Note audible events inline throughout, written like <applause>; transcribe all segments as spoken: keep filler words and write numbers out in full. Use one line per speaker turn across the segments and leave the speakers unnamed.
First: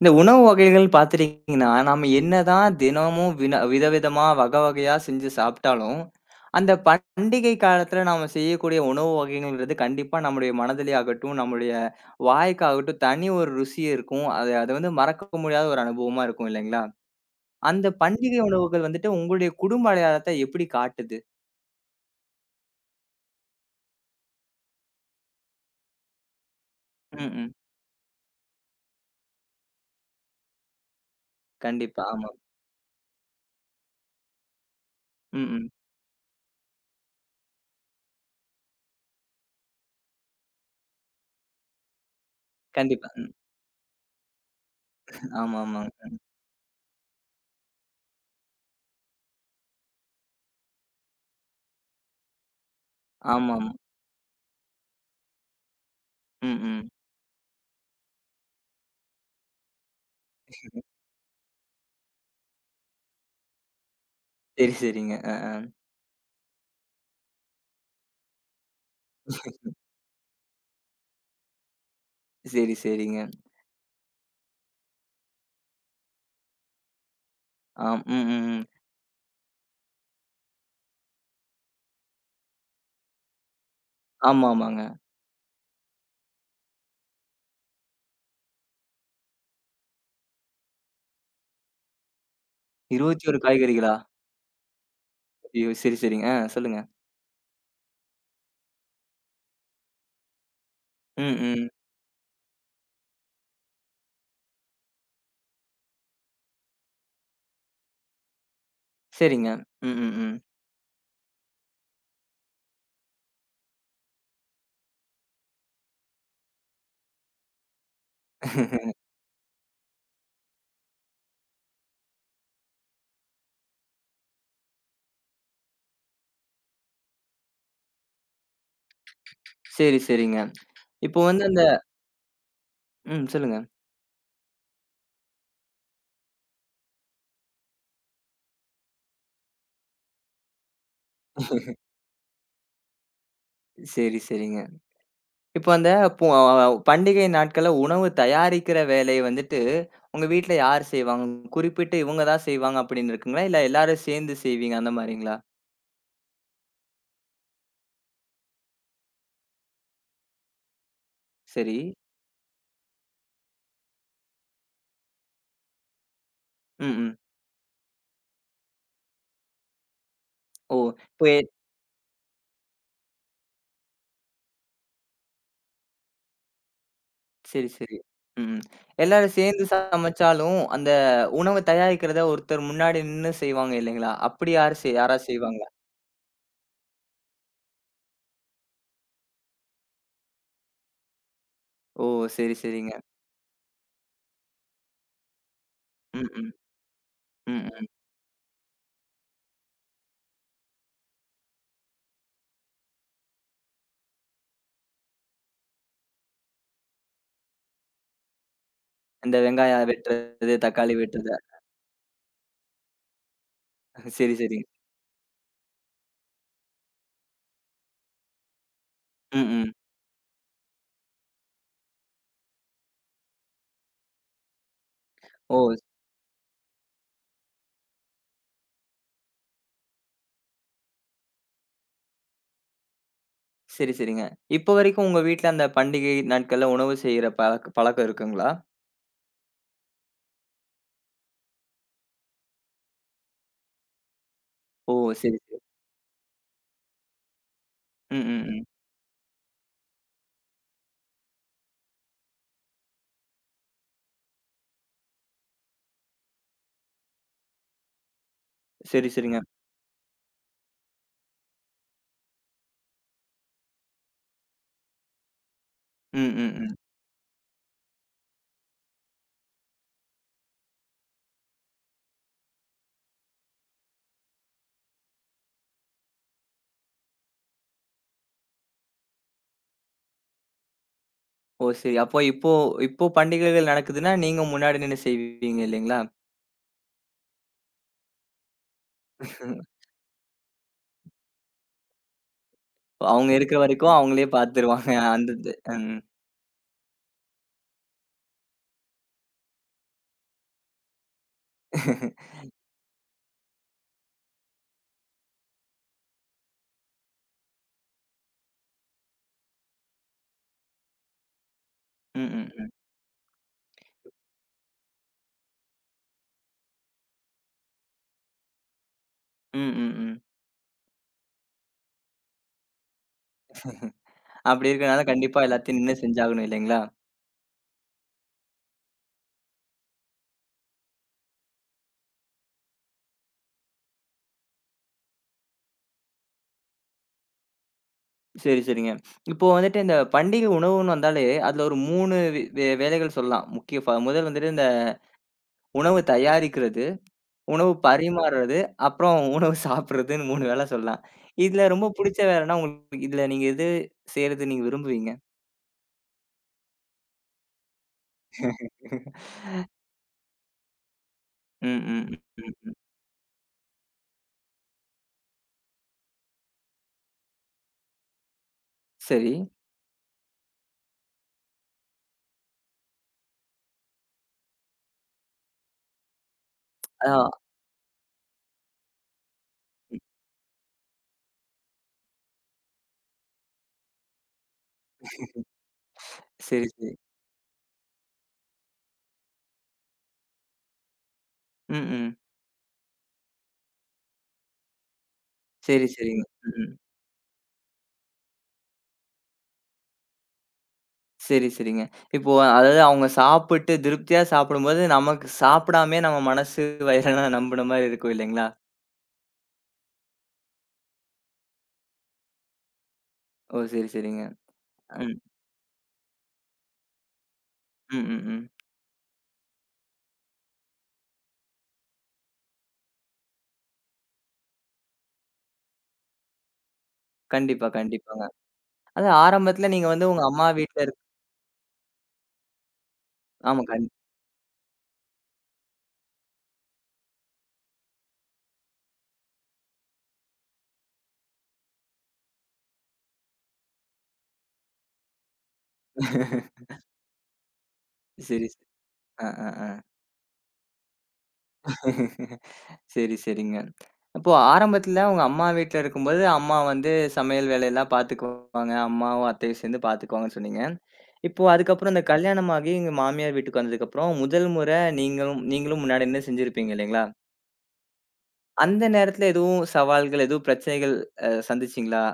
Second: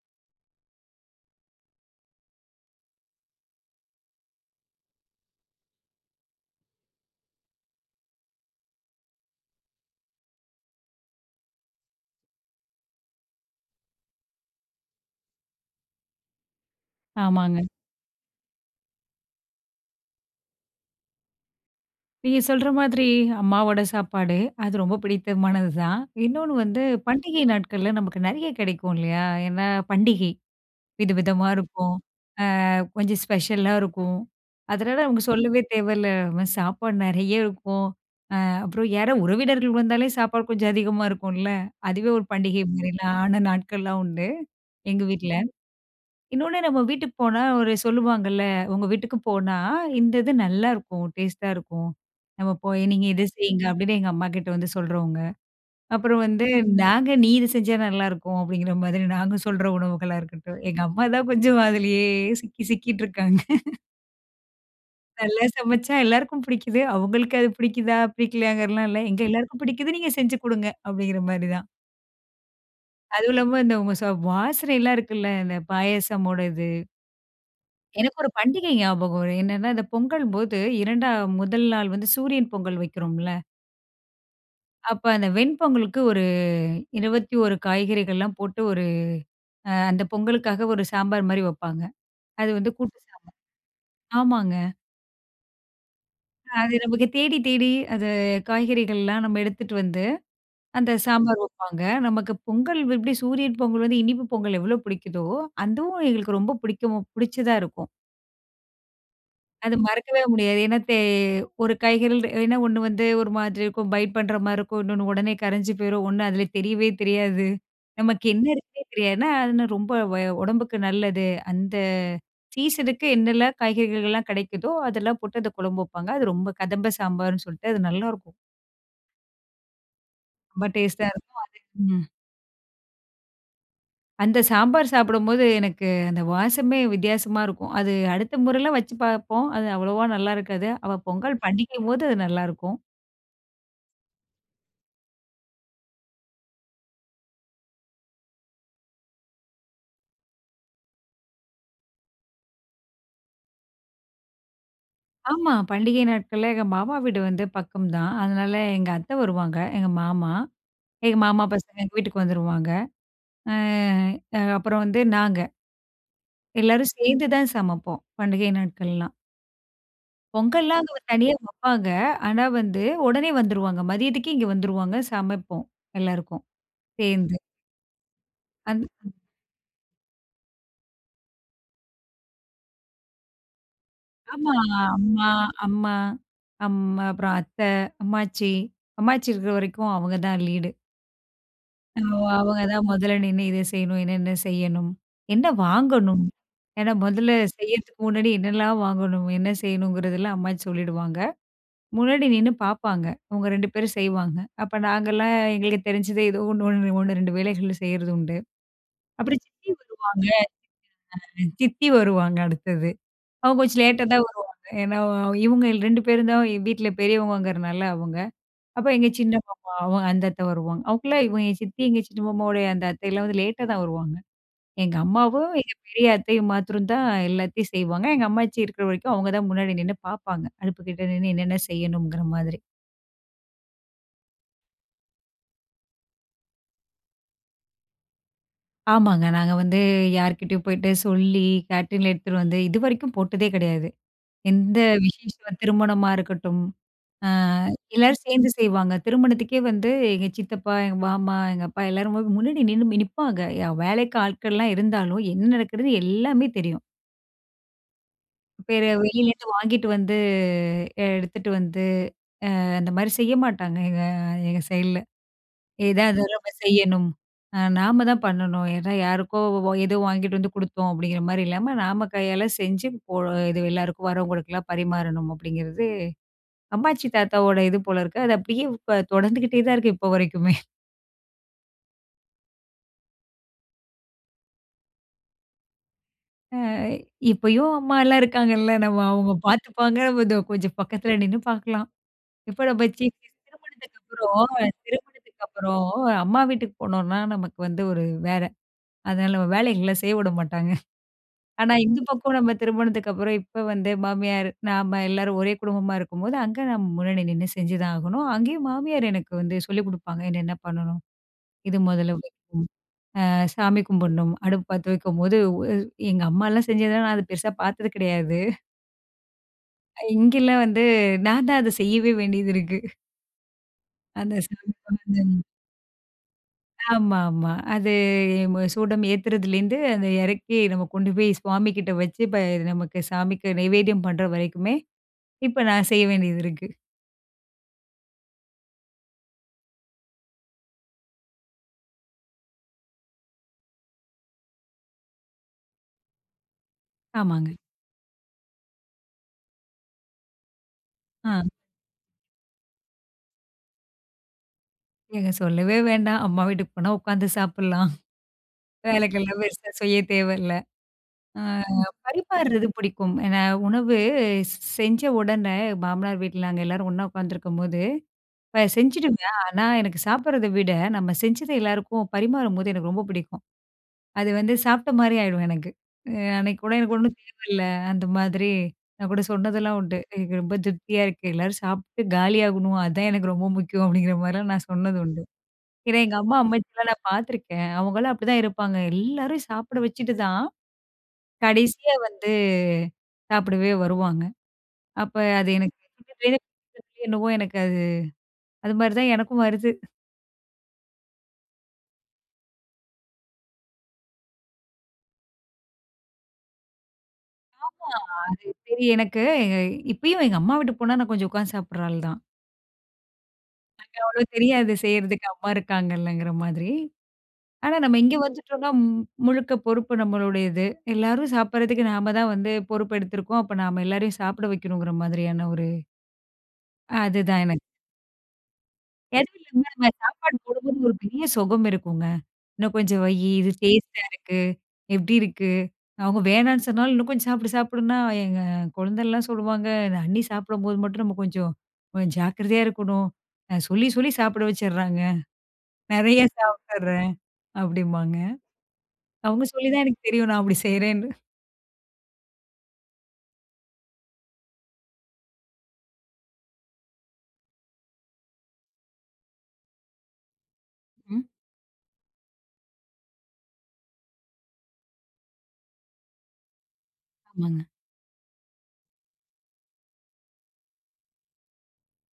இந்த உணவு வகைகள் பார்த்துட்டீங்கன்னா, நாம என்னதான் தினமும் வின விதவிதமா, வகை வகையா செஞ்சு சாப்பிட்டாலும், அந்த பண்டிகை காலத்துல நாம செய்யக்கூடிய உணவு வகைகள்ன்றது கண்டிப்பா நம்முடைய மனதிலே ஆகட்டும், நம்முடைய வாய்க்காகட்டும் தனி ஒரு ருசி இருக்கும். அது அது வந்து மறக்க முடியாத ஒரு அனுபவமா இருக்கும் இல்லைங்களா?
ஆமாங்க.
அந்த பண்டிகை உணவுகள் வந்துட்டு உங்களுடைய குடும்ப அடையாளத்த எப்படி காட்டுது?
நீங்க சொல்ற மாதிரி அம்மாவோட சாப்பாடு, அது ரொம்ப பிடித்தமானது தான். இன்னொன்னு வந்து
ம்,
பண்டிகை
ம்.
நாட்கள்ல நமக்கு நெறைய கிடைக்கும் இல்லையா? ஏன்னா பண்டிகை விதவிதமா இருக்கும்.
கண்டிப்பா. ஆமா.
அ கொஞ்சம் ஸ்பெஷலா இருக்கும். அதனால நமக்கு
ம்,
சொல்லவே
ம்.
தேவையில்ல. நம்ம சாப்பாடு நெறைய இருக்கும். அப்புறம் யாரோ உறவினர்கள் வந்தாலே சாப்பாடு கொஞ்சம் அதிகமா இருக்கும்ல. அதுவே ஒரு பண்டிகை
கண்டிப்பா.
மாரிலாம்
ம்.
ஆன நாட்கள்லாம் உண்டு எங்க வீட்ல.
ஆமா, ஆமாங்க.
இன்னொன்னு நம்ம வீட்டுக்கு போனா ஒரு சொல்லுவாங்கல்ல, "உங்க வீட்டுக்கு போனா, இந்த இது நல்லாருக்கும். டேஸ்ட்டா இருக்கும். நம்ம போய் நீங்க இத செய்யுங்க."
ஆமாமா.
அப்படின்னு எங்க அம்மாகிட்ட வந்து சொல்றவங்க. அப்புறம் வந்து
ம், ம்.
நாங்க, "நீ இது செஞ்சா நல்லாருக்கும்." அப்படிங்கிற மாதிரி நாங்க சொல்ற உணவுகளா இருக்கட்டும். எங்க அம்மா தான் கொஞ்சம் அதுலயே சிக்கி சிக்கிட்டு இருக்காங்க.
சரி, சரிங்க. அ,
நல்லா
அ.
சமைச்சா எல்லாருக்கும் பிடிக்குது. அவங்களுக்கு அது பிடிக்குதா, பிடிக்கலையாங்கிறலாம் இல்ல. "எங்க எல்லாருக்கும் பிடிக்குது. நீங்க செஞ்சு குடுங்க." அப்படிங்கிற மாரி தான்.
சரி, சரிங்க.
அதுவும் இல்லாம இந்த உங்க சொ வாசனைலாம் இருக்குல்ல, இந்த பாயாசமோட இது.
ஆம்.
எனக்கு
ம்,
ஒரு
ம், ம்.
பண்டிகை ஞாபகம் வரும். என்னன்னா, இந்த பொங்கல்போது 2ஆ முதல் நாள் வந்து சூரியன் பொங்கல் வைக்கிறோம்ல,
ஆமா, ஆமாங்க.
அப்ப அந்த வெண்பொங்கலுக்கு ஒரு இருபத்தி ஒன்று காய்கறிகள்லாம் போட்டு ஒரு அ அந்த பொங்கலுக்காக ஒரு சாம்பார் மாரி வப்பாங்க. அது வந்து கூட்டு சாம்பார்.
இருபத்தி ஒன்று காய்கறிகளா?
ஆமாங்க.
ஐயோ! சரி, சரிங்க. ஆ,
அது
சொல்லுங்க.
நமக்கு தேடி தேடி அது காய்கறிகள்லாம் நம்ம எடுத்துட்டு வந்து அந்த
ம்,
சாம்பார்
ம்.
வப்பாங்க. நமக்கு பொங்கல் எப்படி சூரியன் பொங்கல் வந்து இனிப்பு பொங்கல் எவ்வளோ பிடிக்குதோ, அதுவும் எங்களுக்கு ரொம்ப பிடிக்கும் பிடிச்சதா இருக்கும்.
சரிங்க.
அது
ம், ம்,
மறக்கவே
ம்.
முடியாது. ஏன்னா தே ஒரு காய்கறிகள் ஏன்னா ஒண்ணு வந்து ஒரு மாதிரி இருக்கும், பைட் பண்ற மாரி இருக்கும். இன்னொன்னு உடனே கரைஞ்சு போயிரும். ஒண்ணு அதுல தெரியவே தெரியாது. நமக்கு என்ன இருக்குன்னே
<laughs>
தெரியாது. ஏன்னா அது ரொம்ப வ உடம்புக்கு நல்லது. அந்த சீசனுக்கு என்னெல்லாம் காய்கறிகள்லாம் கிடைக்குதோ, அதெல்லாம் போட்டு அந்த குழம்பு வைப்பாங்க. அது ரொம்ப கதம்ப சாம்பார்ன்னு சொல்லிட்டு அது நல்லாருக்கும்.
சரி, சரிங்க.
ரொம்ப டேஸ்ட்டா
இப்போ
இருக்கும்.
வந்து அந்த
ம்.
ம், சொல்லுங்க.
அந்த சாம்பார் சாப்பிடும்போது எனக்கு அந்த வாசமே வித்தியாசமா இருக்கும். அது அடுத்த முறைலாம் வச்சு பார்ப்போம். அது அவ்வளவா நல்லா இருக்காது. அவ பொங்கல் பண்டிகைம்போது அது நல்லாருக்கும்.
சரி, சரிங்க. இப்போ அந்த பொ பண்டிகை நாட்கள்ல உணவு தயாரிக்கிற வேலைய வந்துட்டு, உங்க வீட்ல யார் செய்வாங்க? குறிப்பிட்டு இவங்க தான் செய்வாங்க அப்படின்னு இருக்குங்களா? இல்ல எல்லாரும் சேர்ந்து செய்வீங்க அந்த மாரிங்களா?
ஆமா. பண்டிகை நாட்கள்ல எங்க மாமா வீடு வந்து பக்கம் தான். அதனால எங்க அத்தை வருவாங்க. எங்க மாமா, எங்க மாமா
சரி.
பசங்க எங்க வீட்டுக்கு வந்துருவாங்க. அ அ அப்புறம் வந்து நாங்க.
ம்,
எல்லாரும்
ம்.
சேர்ந்து தான் சமைப்போம். பண்டிகை நாட்கள்லாம்.
ஓ!
பொங்கல்லாம் அங்க
இப்போ
தனியா வப்பாங்க. ஆனா வந்து உடனே வந்துருவாங்க. மதியத்துக்கு இங்க வந்துருவாங்க. சமைப்போம் எல்லாருக்கும் சேர்ந்து.
சரி, சரி. ம்.
அந்
எல்லாரும் சேர்ந்து சமைச்சாலும், அந்த உணவு தயாரிக்கிறத ஒருத்தர் முன்னாடி நின்னு செய்வாங்க இல்லைங்களா? அப்படி
ஆமா.
யாரு செய் யாரா
அம்மா,
செய்வாங்களா?
அம்மா, அம்மா அப்புறம் அத்தை, அம்மாச்சி. அம்மாச்சி இருக்கிற வரைக்கும் அவங்க தான் லீடு.
ஓ!
ஓ!
சரி,
அவங்க தான்
சரிங்க.
முதல்ல நின்னு இத செய்யணும், என்னென்ன செய்யணும், என்ன வாங்கணும்?
ம், ம்.
ஏன்னா முதல்ல
ம், ம்.
செய்யறதுக்கு முன்னாடி என்னலாம் வாங்கணும், என்ன செய்யணுங்கிறதெல்லாம் அம்மாச்சி சொல்லிடுவாங்க. முன்னாடி நின்னு பார்ப்பாங்க. அவங்க இரண்டு பேரும் செய்வாங்க. அப்ப நாங்கலாம் எங்களுக்கு தெரிஞ்சது ஏதோ ஒண்ணு, ஒண்ணு, ஒன்று, இரண்டு வேலைகள் செய்றது உண்டு.
இந்த
அப்புறம் சித்தி
வெங்காயம்
வருவாங்க,
வெட்டுறது, தக்காளி வெட்டுறது.
சித்தி வருவாங்க அடுத்தது. அவங்க கொஞ்சம் லேட்டா தான்
சரி,
வருவாங்க.
சரி.
ஏன்னா இவங்க இரண்டு பேரும் தான் வீட்ல பெரியவங்கங்கிறனால அவங்க. அப்ப எங்க சின்ன
ம், ம்.
மாமா, அவங்க அந்த அத்தை வருவாங்க. அவங்கலாம் இவங்க என் சித்தி, எங்க சின்ன மாமாவோட அந்த அத்தைலாம் வந்து லேட்டா தான் வருவாங்க. எங்க அம்மாவும், எங்க
ஓ!
பெரிய அத்தையும் மாத்திரம் தான் எல்லாத்தையும் செய்வாங்க. எங்க அம்மாச்சி இருக்கிற வரைக்கும் அவங்க தான் முன்னாடி நின்னு பார்ப்பாங்க. அடுப்புகிட்ட நின்னு என்னென்ன செய்யணுங்கிற மாதிரி.
சரி, சரிங்க. இப்போ வரைக்கும் உங்க வீட்ல அந்த பண்டிகை நாட்கள்ல உணவு செய்ற பழக்க பழக்கம் இருக்குங்களா?
ஆமாங்க. நாங்க வந்து யார்கிட்டயும் போயிட்டு சொல்லி கேட்டரின்ல எடுத்துட்டு வந்து இதுவரைக்கும் போட்டதே கிடையாது. எந்த
ஓ! சரி,
விசேஷம்
சரி.
திருமணமா இருக்கட்டும், அ
ம்,
எல்லாரும்
ம்,
சேர்ந்து
ம்.
செய்வாங்க. திருமணத்துக்கே வந்து எங்க சித்தப்பா, எங்க மாமா, எங்க அப்பா எல்லாரும் போய் முன்னாடி நின்னு நிப்பாங்க. ய வேலைக்கு ஆட்கள்லாம் இருந்தாலும் என்ன நடக்குதுன்னு எல்லாமே தெரியும். பேரு
சரி, சரிங்க.
வெளியிலேருந்து வாங்கிட்டு வந்து எடுத்துட்டு வந்து அந்த மாரி செய்ய மாட்டாங்க எங்க எங்க சைட்ல. ஏதா
ம்,
இருந்தாலும் நம்ம
ம், ம்.
செய்யணும். அ நாம தான் பண்ணணும். ஏன்னா யாருக்கோ வ- ஏதோ வாங்கிட்டு வந்து குடுத்தோம் அப்படிங்கிற மாரி இல்லாம, நாம கையால செஞ்சு போ இது எல்லாருக்கும் வரவங்களுக்கெல்லாம் பரிமாறணும் அப்படிங்கிறது, அம்மாச்சி தாத்தாவோட இது போல இருக்கு. அது அப்படியே இப்ப தொடர்ந்துகிட்டே தான் இருக்கு இப்போ வரைக்குமே.
ஓ! சரி. அப்போ இப்போ இப்போ பண்டிகைகள் நடக்குதுன்னா, நீங்க முன்னாடி நின்னு செய்வீங்க இல்லைங்களா?
அ இப்பயும் அம்மாலாம் இருக்காங்கல்ல, நம்ம அவங்க பார்த்துப்பாங்க. நம்ம இதோ கொஞ்சம் பக்கத்துல நின்னு பார்க்கலாம். இப்ப நம்ம சீஃப்
அவங்க இருக்கிற வரைக்கும்
திருமணத்துக்கு
அவங்களே
அப்புறம்
பார்த்துருவாங்க. அந்த
திருமணத்துக்கு
இது.
அப்புறம்
ம்.
அம்மா வீட்டுக்கு போனோம்னா, நமக்கு வந்து ஒரு வேற அதனால நம்ம வேலைகள்ல செய்ய விட மாட்டாங்க. ஆனா இந்த பக்கம் நம்ம திருமணத்துக்கு அப்புறம் இப்ப வந்து மாமியார், நாம எல்லாரும் ஒரே குடும்பமா இருக்கும்போது, அங்க நம்ம முன்னாடி நின்னு செஞ்சு தான் ஆகணும். அங்கேயும் மாமியார் எனக்கு வந்து சொல்லிக் குடுப்பாங்க. என்னென்ன பண்ணணும்? இது முதல்ல
ம், ம்,
வைக்கணும்.
ம்.
அ சாமி கும்பிடணும். அடுப்பு பத்த வைக்கும்போது ஒ எங்க அம்மாலாம் செஞ்சதெல்லாம் நான் அது பெருசா பார்த்தது கிடையாது.
ம், ம், ம்.
இங்கெல்லாம் வந்து நான் தான் அத செய்யவே வேண்டியது இருக்கு. அந்த
அப்படி
சாமி
இருக்கனால கண்டிப்பா எல்லாத்தையும் நின்னு செஞ்சாகணும் இல்லைங்களா?
ஆமா, ஆமா. அது ம சூடம் ஏத்துறதுலேருந்து, அந்த இறக்கி நம்ம கொண்டு போய் சுவாமி கிட்ட வச்சு, இப்ப நமக்கு சாமிக்கு நைவேத்தியம் பண்ற வரைக்குமே, இப்ப நான் செய்ய வேண்டியது இருக்கு.
சரி, சரிங்க. இப்போ வந்துட்டு இந்த பண்டிகை உணவுன்னு வந்தாலே, அதுல ஒரு மூன்று வே வே வேலைகள் சொல்லலாம். முக்கிய ஃப முதல் வந்துட்டு இந்த உணவு தயாரிக்கிறது,
ஆமாங்க.
உணவு பரிமாறுறது, அப்புறம் உணவு சாப்பிடுறதுன்னு மூன்று வேலை சொல்லலாம்.
ஆ.
இதுல ரொம்ப புடிச்ச வேலைன்னா உங்களுக்கு இதுல நீங்க எது செய்றது நீங்க விரும்புவீங்க?
ஏங்க சொல்லவே வேண்டாம். அம்மா வீட்டுக்கு போனா உட்காந்து சாப்பிடலாம். வேலைக்கெல்லாம் பெருசா செய்ய தேவையில்ல. அ
ம், ம்,
பரிமாறுறது
ம்.
பிடிக்கும். ஏன்னா உணவு ஸ் செஞ்ச உடனே மாமனார் வீட்ல நாங்க எல்லாரும் ஒண்ணா உட்காந்துருக்கும்போது, இப்ப
சரி.
செஞ்சுடுவேன். ஆனா எனக்கு சாப்பிடுறத விட, நம்ம செஞ்சத எல்லாருக்கும் பரிமாறும்போது எனக்கு ரொம்ப பிடிக்கும். அது வந்து சாப்பிட்ட மாரி ஆயிடும் எனக்கு. அ அன்னைக்கு கூட எனக்கு ஒண்ணும்
அதான்.
தேவையில்ல. அந்த மாதிரி நான் கூட சொன்னதெல்லாம் உண்டு. எனக்கு ரொம்ப திருப்தியா இருக்கு. எல்லாரும் சாப்பிட்டு காலியாகணும். அதான் எனக்கு ரொம்ப முக்கியம் அப்படிங்கிற மாரிலாம் நான் சொன்னது உண்டு. ஏன்னா எங்க அம்மா,
சரி,
அம்மாச்சிலாம்
சரி.
நான் பார்த்துருக்கேன். அவங்கலாம் அப்படிதான் இருப்பாங்க. எல்லாரும் சாப்பிட வச்சுட்டு தான்
ம்,
கடைசியா
ம்.
வந்து சாப்பிடவே வருவாங்க. அப்ப அது எனக்கு
சரி, சரிங்க. ம்.
சின்னதுலேருந்தே என்னவோ எனக்கு அது அது மாரி தான் எனக்கும் வருது.
சரி, சரிங்க. இப்போ அதாவது அவங்க சாப்பிட்டு திருப்தியா சாப்பிடும்போது, நமக்கு சாப்பிடாமயே நம்ம மனசு வயிறெல்லாம் நம்புன மாரி
ஆ,
இருக்கும்
அது
இல்லைங்களா?
சரி எனக்கு எ இப்பயும் எங்க அம்மா வீட்டுக்கு போனா நான் கொஞ்சம் உட்காந்து சாப்பிடுற ஆள் தான்.
ஓ! சரி,
அவ்வளோ
சரிங்க.
தெரியாது
ம்.
செய்றதுக்கு அம்மா இருக்காங்கல்லங்கிற மாதிரி. ஆனா நம்ம
ம்,
இங்க
ம், ம்.
வந்துட்டோம்னா மு- முழுக்க பொறுப்பு நம்மளுடையது. எல்லாரும் சாப்பிடுறதுக்கு நாம தான் வந்து பொறுப்பு எடுத்திருக்கோம். அப்ப நாம எல்லாரையும் சாப்பிட வைக்கணுங்கிற மாதிரியான ஒரு அதுதான் எனக்கு.
கண்டிப்பா, கண்டிப்பாங்க. அதான்
அதுவும் இல்லாம
ஆரம்பத்துல
நம்ம
நீங்க வந்து உங்க
சாப்பாடு
அம்மா வீட்ல
போடும்போது ஒரு
இருக்
பெரிய சொகம் இருக்குங்க. இன்னும் கொஞ்சம் வையி, இது
ஆமா கண்
டேஸ்ட்டா இருக்கு. எப்படி இருக்கு? அவங்க வேணான்னு சொன்னாலும் இன்னும் கொஞ்சம் சாப்பிடு சாப்பிடுன்னா, எங்க குழந்தைலாம் சொல்லுவாங்க, "நான் அண்ணி சாப்பிடும்போது மட்டும் நம்ம கொஞ்சம் கொஞ்சம் ஜாக்கிரதையா இருக்கணும். அ சொல்லி சொல்லி சாப்பிட வச்சுடுறாங்க. நெறைய
<laughs>
சாப்பிடுற அப்படிம்பாங்க.
சரி, சரி. அ,
அவங்க
அ, அ.
சொல்லி தான் எனக்கு தெரியும் நான் அப்படி செய்றேன்னு.
சரி, சரிங்க. அப்போ ஆரம்பத்துல உங்க அம்மா வீட்ல இருக்கும்போது, அம்மா வந்து சமையல் வேலையெல்லாம் பார்த்துக்குவாங்க. அம்மாவும், அத்தையும் சேர்ந்து பார்த்துக்குவாங்கன்னு சொன்னீங்க.
ம்.
இப்போ அதுக்கப்புறம் இந்த கல்யாணமாகி எங்க மாமியார் வீட்டுக்கு வந்ததுக்கப்புறம், முதல் முறை நீங்களும் நீங்களும் முன்னாடி நின்னு செஞ்சிருப்பீங்க இல்லைங்களா?
ஆமாங்க.
அந்த நேரத்துல எதுவும் சவால்கள், எதுவும் பிரச்சனைகள் அ சந்திச்சீங்களா?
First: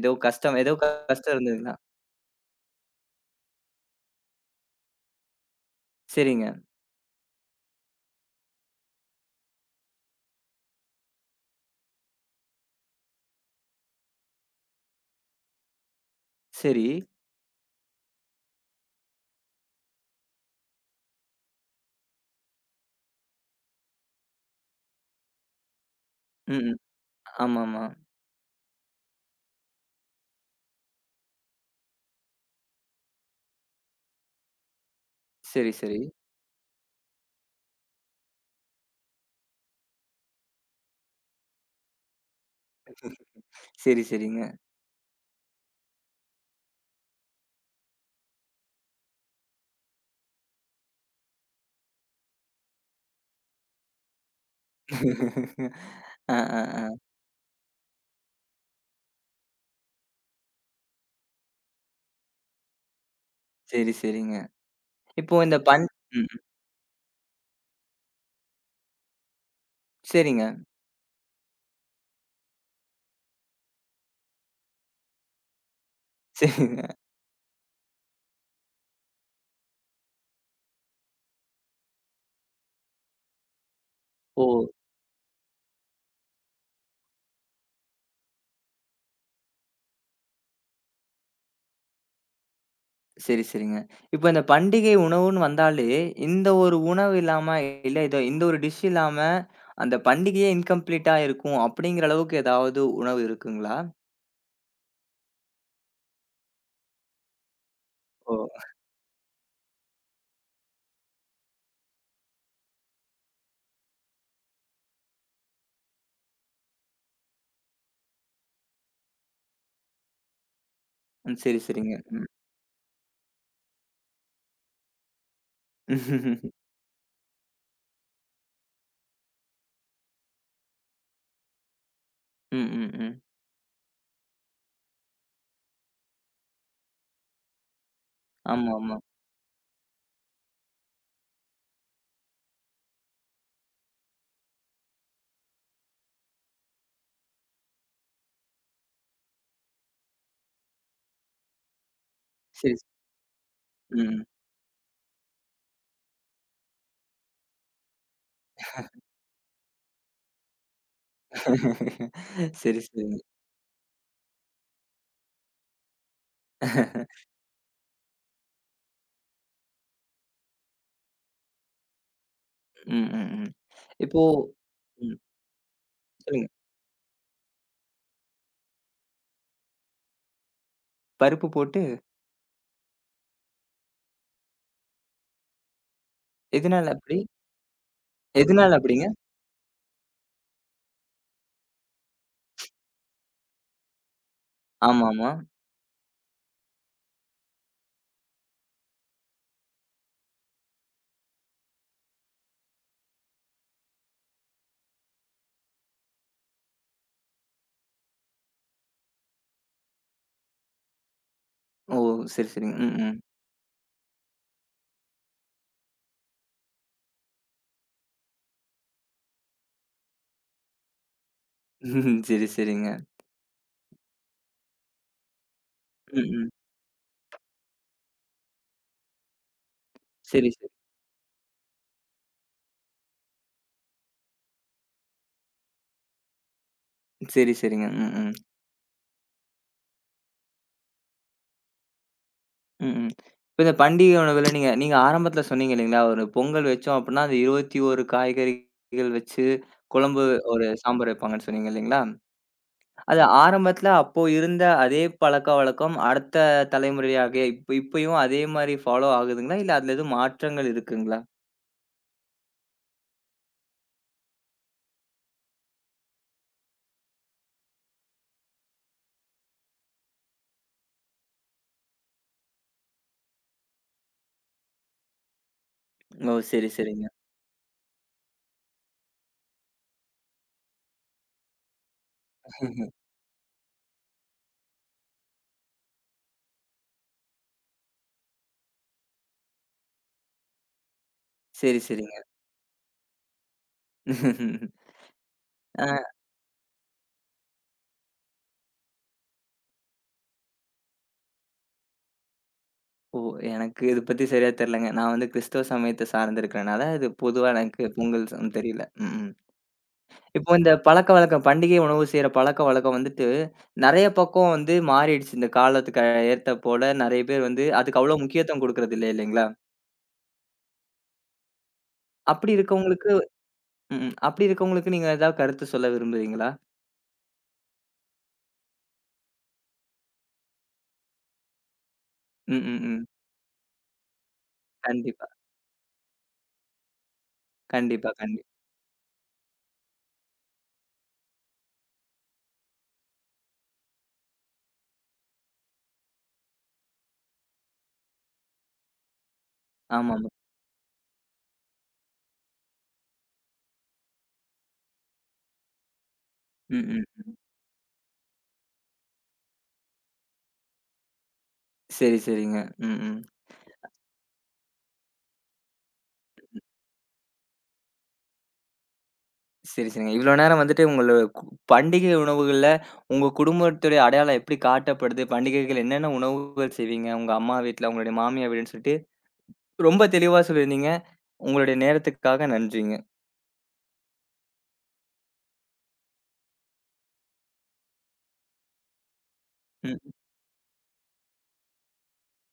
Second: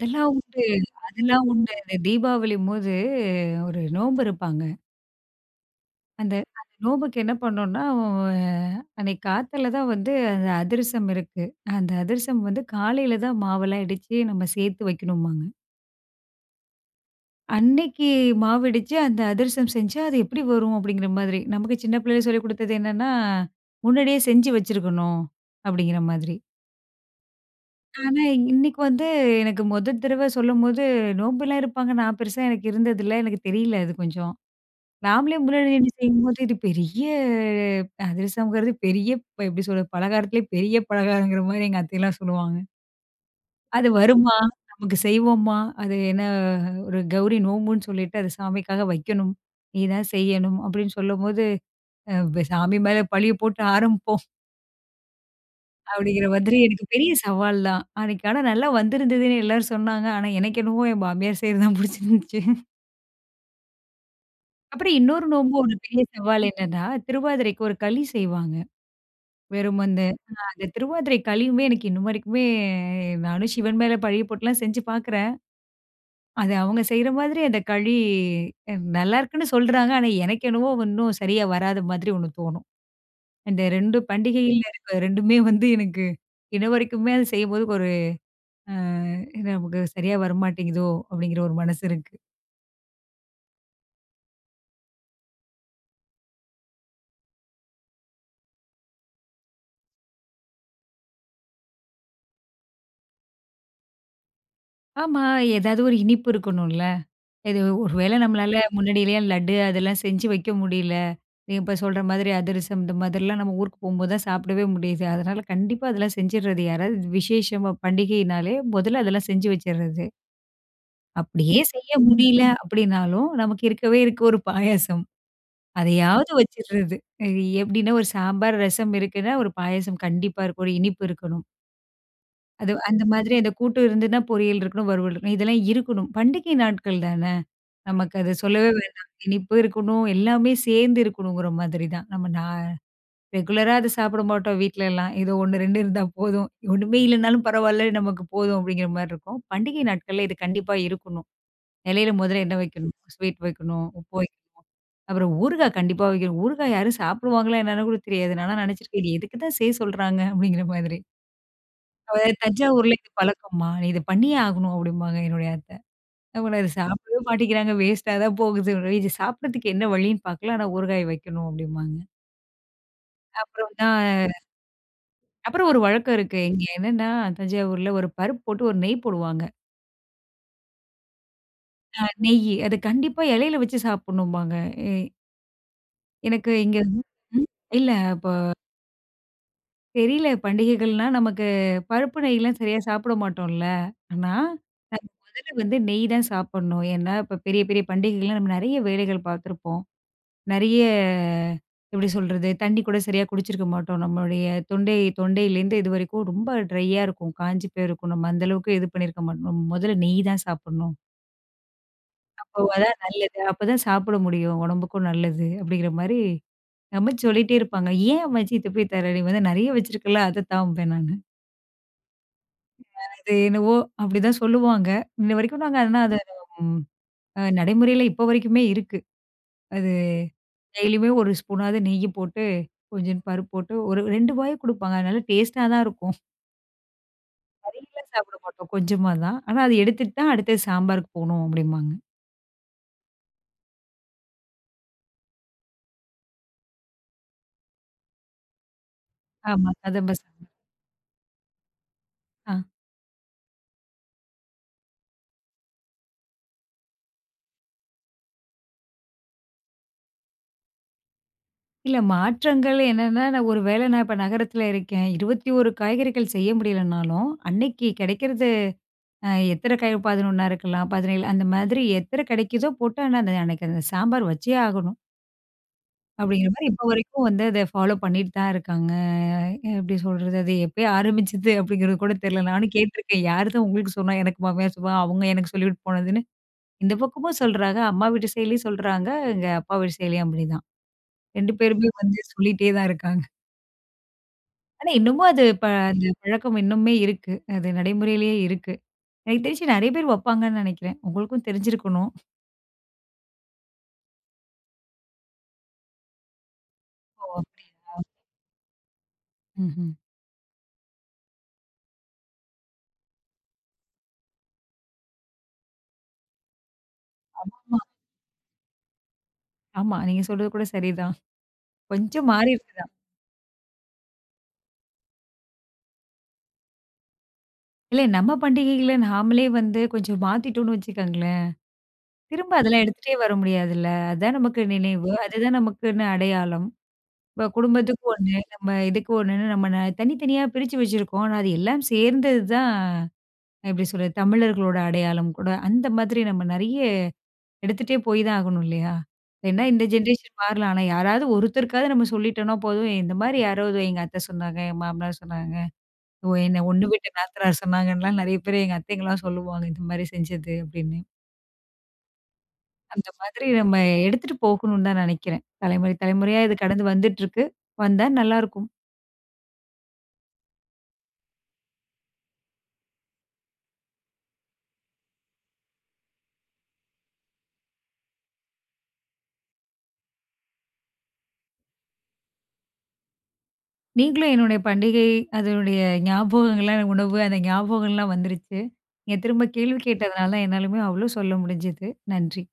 ஏதோ கஷ்டம்
உண்டு,
ஏதோ கஷ்டம்
அதெல்லாம் உண்டு.
இருந்ததுங்களா?
இந்த தீபாவளிம்போது ஒரு நோம்பு இருப்பாங்க. அந்த
சரிங்க.
அந்த நோம்புக்கு என்ன பண்ணோம்னா, அஹ், அன்னைக்கு காத்தால தான் வந்து அந்த அதிரசம் இருக்கு. அந்த அதிரசம் வந்து காலையில தான் மாவெல்லாம் இடிச்சு நம்ம சேர்த்து வைக்கணும்பாங்க.
சரி.
அன்னைக்கு மாவு இடிச்சு அந்த அதிரசம் செஞ்சா அது எப்படி வரும் அப்படிங்கிற மாதிரி. நமக்கு சின்ன பிள்ளையில சொல்லிக் குடுத்தது என்னன்னா, முன்னாடியே செஞ்சு வச்சிருக்கணும் அப்படிங்கிற மாதிரி.
ம். ஆமாமா.
ஆனா, இன்னைக்கு வந்து எனக்கு முதல் தடவ சொல்லும்போது, நோம்புலாம் இருப்பாங்க. நான் பெருசா எனக்கு இருந்ததில்ல. எனக்கு தெரியல அது கொஞ்சம். நாமளே முன்னாடி
சரி,
நின்னு
சரி.
செய்யும்போது, இது பெரிய அதிரசம்ங்கிறது பெரிய இப்ப எப்படி சொல்றது? பலகாரத்திலே பெரிய பலகாரங்கிற மாரி எங்க அத்தைலாம் சொல்லுவாங்க. அது
சரி,
வருமா?
சரிங்க.
நமக்கு செய்வோமா? அது என்ன ஒரு கௌரி நோம்புன்னு சொல்லிட்டு, அது சாமிக்காக வைக்கணும். நீ தான் செய்யணும் அப்படின்னு சொல்லும்போது, அ சாமி மேல பழிய போட்டு ஆரம்பிப்போம்.
<laughs>
அப்படிங்கிற
அ,
மாதிரி
அ,
எனக்கு
அ.
பெரிய சவால் தான். அன்னைக்கு ஆனா நல்லா வந்திருந்ததுன்னு எல்லாரும் சொன்னாங்க. ஆனா எனக்கு என்னவோ என் மாமியார் செய்றது தான் புடிச்சிருந்துச்சு.
சரி, சரிங்க.
அப்புறம் இன்னொரு
இப்போ
நோம்பு
இந்த
ஒரு
பண்
பெரிய
ம். ம்.
சவால் என்னன்னா, திருவாதிரைக்கு ஒரு களி செய்வாங்க. வெறும் அந்த
சரிங்க,
அந்த திருவாதிரை களியுமே எனக்கு இன்னும் வரைக்குமே நானும் சிவன் மேல பழிய போட்டுலாம் செஞ்சு பார்க்குறேன். அது அவங்க
சரிங்க.
செய்ற மாதிரி அந்த களி நல்லாருக்குன்னு சொல்றாங்க. ஆனா எனக்கு என்னவோ இன்னும் சரியா வராத மாதிரி ஒண்ணு தோணும். இந்த இரண்டு
ஓ!
பண்டிகையில இருக்க ரெண்டுமே வந்து எனக்கு இன்ன வரைக்குமே அது செய்யும்போது ஒரு அ நமக்கு சரியா வரமாட்டேங்குதோ! அப்படிங்கிற ஒரு மனசு இருக்கு.
சரி, சரிங்க. இப்ப இந்த பண்டிகை உணவுன்னு வந்தாலே, இந்த ஒரு உணவு இல்லாம, இல்ல இத இந்த ஒரு டிஷ் இல்லாம, அந்த பண்டிகையே இன்கம்ப்ளீட்டா இருக்கும். அப்படிங்கிற அளவுக்கு ஏதாவது உணவு இருக்குங்களா?
ஆமா, ஏதாவது ஒரு இனிப்பு இருக்கணும்ல. இது ஒரு வேளை
ஓ!
நம்மளால முன்னாடியிலயே லட்டு அதெல்லாம் செஞ்சு வைக்க முடியல. நீங்க இப்ப சொல்ற மாதிரி அதிரசம் இந்த மாதிரிலாம் நம்ம ஊருக்கு போம்போது தான் சாப்பிடவே முடியுது. அதனால கண்டிப்பா அதெல்லாம் செஞ்சுடுறது. யாராவது விசேஷமா பண்டிகைனாலே முதல்ல அதெல்லாம் செஞ்சு வச்சுடுறது.
ம்.
அப்படியே
சரி,
செய்ய
சரிங்க. ம்.
முடியல அப்படின்னாலும், நமக்கு இருக்கவே இருக்கு ஒரு பாயாசம். அதையாவது
<laughs>
வச்சுடுறது. எ எப்படின்னா ஒரு சாம்பார், ரசம் இருக்குன்னா ஒரு பாயாசம் கண்டிப்பா இருக்கும். ஒரு இனிப்பு இருக்கணும்.
ம்,
அது
ம்,
அந்த
ம்.
மாதிரி அந்த கூட்டு இருந்துன்னா, பொரியல் இருக்கணும், வறுவல் இருக்கணும். இதெல்லாம் இருக்கணும். பண்டிகை நாட்கள் தான. நமக்கு அது சொல்லவே
ஆமா, ஆமா.
வேண்டாம். இனிப்பு இருக்கணும், எல்லாமே சேர்ந்து இருக்கணுங்கிற மாதிரி தான். நம்ம நான் ரெகுலரா அத சாப்பிட மாட்டோம் வீட்லலாம். ஏதோ ஒன்று, இரண்டு இருந்தா போதும். ஒண்ணுமே இல்லனாலும் பரவால்ல, நமக்கு போதும் அப்படிங்கிற மாரி இருக்கும். பண்டிகை நாட்கள்ல இது கண்டிப்பா இருக்கணும். இலையில முதல்ல என்ன
சரி, ச
வைக்கணும்? ஸ்வீட் வைக்கணும், உப்பு
ம்.
வைக்கணும். அப்புறம் ஊறுகாய் கண்டிப்பா வைக்கணும். ஊறுகாய் யாரும் சாப்பிடுவாங்களா என்னன்னு கூட தெரியாது. நான்லாம் நெனச்சிருக்கேன், இது எதுக்கு தான் செய்ய சொல்றாங்க அப்படிங்கிற மாதிரி.
<laughs>
அவ
சரி,
"தஞ்சாவூர்ல இது
சரிங்க.
பழக்கம்மா. நீ இத பண்ணியே ஆகணும்" அப்படிம்பாங்க என்னுடைய அத்தை. அவங்க அத சாப்பிடவே
<laughs>
மாட்டேங்கிறாங்க. வேஸ்ட்டா தான் போகுது. இது சாப்பிடறதுக்கு என்ன வழின்னு பார்க்கல. ஆனா ஊறுகாய் வைக்கணும் அப்படிம்பாங்க.
ம், ம், ம்.
அப்புறம் தான்
இப்போ ம்.
அப்புறம் ஒரு வழக்கம் இருக்கு.
சொல்லுங்க.
இங்க என்னன்னா தஞ்சாவூர்ல ஒரு பருப்பு போட்டு ஒரு நெய் போடுவாங்க.
பருப்பு போட்டு
அ நெய்யி. அது கண்டிப்பா இலையில வச்சு சாப்பிடணும்பாங்க. எ எனக்கு இங்க
எதனால அப்படி?
ம். இல்ல.
எதனால அப்படிங்க?
தெரியல. பண்டிகைகள்னா நமக்கு பருப்பு நெய்லாம் சரியா சாப்பிட மாட்டோம்ல. ஆனா, நம்ம
ஆமாமா.
முதல்ல வந்து நெய் தான் சாப்பிடணும். ஏன்னா, இப்ப பெரிய பெரிய பண்டிகைகள்லாம் நம்ம நெறைய வேலைகள் பார்த்துருப்போம். நெறைய எப்படி சொல்றது? தண்ணி கூட சரியா குடிச்சிருக்க மாட்டோம். நம்மளுடைய தொண்டை தொண்டையிலேருந்து இதுவரைக்கும் ரொம்ப ட்ரையா இருக்கும். காஞ்சு போயிருக்கும். நம்ம அந்த அளவுக்கு இது பண்ணியிருக்க மாட்டோம். நம்ம முதல்ல நெய் தான் சாப்பிடணும்.
ஓ! சரி,
அப்போ
சரிங்க. ம்,
அதான்
ம்.
நல்லது. அப்பதான் சாப்பிட முடியும். உடம்புக்கும் நல்லது. அப்படிங்கிற மாரி அம்மாச்சி சொல்லிட்டே இருப்பாங்க. "ஏன் அம்மாச்சி இத போய் தர? நீ வந்து நெறைய வச்சிருக்கல்ல, அத தாம்பேன்" நானு.
<laughs> சரி, சரிங்க.
அது என்னவோ அப்படிதான் சொல்லுவாங்க. இன்ன வரைக்கும் நாங்க ஆனா அத
ம், ம்.
ம் அ நடைமுறையில இப்போ வரைக்குமே இருக்கு. அது
சரி, சரி.
டெய்லியுமே ஒரு ஸ்பூனாவது நெய்யி போட்டு, கொஞ்சோண்டு பருப்பு போட்டு ஒரு இரண்டு வாய் குடுப்பாங்க. அதனால டேஸ்ட்டா தான் இருக்கும்.
சரி, சரிங்க.
நிறையலாம்
ம், ம்.
சாப்பிட மாட்டோம். கொஞ்சமா தான். ஆனா அது எடுத்துட்டு தான் அடுத்தது சாம்பாருக்கு போணும் அப்படிம்பாங்க.
ம், ம். இப்ப இந்த பண்டிகை உணவுல நீங்க நீங்க ஆரம்பத்துல சொன்னீங்க இல்லைங்களா? ஒரு பொங்கல் வச்சோம் அப்டின்னா, அது இருபத்தி ஒன்று காய்கறிகள் வச்சு
ஆமா. கதம்ப
குழம்பு
சாம்பார்.
ஒரு சாம்பார் வைப்பாங்கன்னு சொன்னீங்க இல்லைங்களா?
ஆ.
அது ஆரம்பத்துல அப்போ இருந்த அதே பழக்கவழக்கம் அடுத்த தலைமுறையாகிய இப்ப இப்பயும் அதே மாரி ஃபாலோ ஆகுதுங்களா? இல்ல அதுல எதுவும் மாற்றங்கள் இருக்குங்களா?
இல்ல மாற்றங்கள் என்னன்னா, நான் ஒரு வேளை நான் இப்ப நகரத்துல இருக்கேன். இருபத்தி ஒன்று காய்கறிகள் செய்ய முடியலனாலும், அன்னைக்கு கிடைக்கிறது அ எத்தன காய் பதினொன்று இருக்கலாம், பதினேழு அந்த மாதிரி எத்தன கிடைக்குதோ போட்டு, ஆனா அந்த அன்னைக்கு அந்த சாம்பார் வச்சே ஆகணும்.
ஓ!
அப்படிங்கிற மாரி
சரி,
இப்போ
சரிங்க.
வரைக்கும் வந்து அத ஃபாலோ பண்ணிட்டு தான் இருக்காங்க. அஹ் எப்படி சொல்றது? அது எப்பயோ ஆரம்பிச்சது அப்படிங்கிறது கூட தெரியல. நானும்
<laughs>
கேட்டுருக்கேன். யாரு தான் உங்களுக்கு சொன்னா? எனக்கு மாமியார் சொல்லுவாங்க. அவங்க எனக்கு சொல்லிவிட்டு போனதுன்னு. இந்த பக்கமும் சொல்றாங்க. அம்மா வீட்டு சைட்லயும் சொல்றாங்க. எங்க அப்பா வீட்டு சைட்லயும் அப்படிதான். இரண்டு
சரி,
பேருமே
சரிங்க.
வந்து சொல்லிட்டே தான் இருக்காங்க. ஆனா இன்னமும் அது ப
ஆ.
அந்த பழக்கம் இன்னுமே இருக்கு. அது நடைமுறையிலேயே இருக்கு. எனக்கு தெரிஞ்சு நெறைய பேர் வப்பாங்கன்னு நெனைக்கிறேன். உங்களுக்கும் தெரிஞ்சிருக்கணும்.
ஓ! எனக்கு இத பத்தி சரியா தெரியலங்க. நான் வந்து கிறிஸ்தவ சமயத்த சார்ந்திருக்கிறனால, இது
ஓ!
பொதுவா
அப்படி.
எனக்கு பொங்கல் சம் தெரியல. ம். ம்.
ம்ஹ்ம்.
இப்போ இந்த பழக்கவழக்கம் பண்டிகை உணவு செய்ற பழக்கவழக்கம் வந்துட்டு, நெறைய பக்கம் வந்து மாறிடுச்சு. இந்த காலத்துக்கு ஏத்த போல நெறைய பேர் வந்து
ஆமா,
அதுக்கு அவ்வளோ முக்கியத்துவம் குடுக்குறது இல்ல, இல்லைங்களா?
ஆமா. நீங்க சொல்றது கூட சரிதான். கொஞ்சம்
அப்படி
மாறிருக்கு தான்.
இருக்கவங்களுக்கு ம். ம். அப்படி இருக்கவங்களுக்கு நீங்க ஏதாவது கருத்து சொல்ல விரும்புறீங்களா?
இல்ல நம்ம பண்டிகைகள நாமளே வந்து கொஞ்சம் மாத்திட்டோம்னு வச்சுக்கோங்களேன், திரும்ப
ம்,
அதெல்லாம்
ம், ம்.
எடுத்துட்டே வர முடியாதுல்ல. அதான் நமக்கு நினைவு.
கண்டிப்பா,
அதுதான் நமக்குன்னு அடையாளம். இப்ப குடும்பத்துக்கு
கண்டிப்பா,
ஒண்ணு,
கண்டி
நம்ம இதுக்கு ஒண்ணுன்னு நம்ம ந தனித்தனியா பிரிச்சு வச்சிருக்கோம். ஆனா அது எல்லாம் சேர்ந்தது தான் எப்படி சொல்றது? தமிழர்களோட அடையாளம் கூட. அந்த மாதிரி நம்ம நெறைய எடுத்துட்டே போய் தான் ஆகணும் இல்லையா? ஏன்னா இந்த
ஆமாமா.
ஜெனரேஷன் மாறலாம். ஆனா யாராவது ஒருத்தருக்காவது நம்ம சொல்லிட்டோம்னா போதும், இந்த மாரி யாராவது எங்க அத்தை சொன்னாங்க, என் மாமனார் சொன்னாங்க, ஓ என்ன
ம்,
ஒண்ணு விட்ட
ம்.
நாத்தனார் சொன்னாங்கன்லாம் நெறைய பேர் எங்க அத்தைங்கலாம் சொல்லுவாங்க, இந்த மாரி செஞ்சது அப்படின்னு.
சரி, சரிங்க. ம்,
அந்த
ம்.
மாதிரி நம்ம எடுத்துட்டு போகணும்னு தான் நெனைக்கிறேன். தலைமுறை தலைமுறையா இது கடந்து வந்துட்டுருக்கு. வந்தா நல்லாயிருக்கும்.
சரி, சரிங்க. இவ்வளோ நேரம் வந்துட்டு உங்கள கு பண்டிகை உணவுகள்ல உங்க குடும்பத்துடைய அடையாளம் எப்படி காட்டப்படுது? பண்டிகைகள் என்னென்ன உணவுகள் செய்வீங்க? உங்க அம்மா வீட்ல, உங்களுடைய மாமியார் வீடுன்னு சொல்லிட்டு ரொம்ப தெளிவா சொல்லியிருந்தீங்க. உங்களுடைய நேரத்துக்காக நன்றிங்க.
நீங்களும் என்னுடைய பண்டிகை, அதனுடைய ஞாபகங்கள்லாம் உணவு, அந்த ஞாபகங்கள்லாம் வந்துருச்சு. நீங்க திரும்ப கேள்வி கேட்டதுனால என்னாலுமே அவ்வளோ சொல்ல முடிஞ்சது. நன்றி.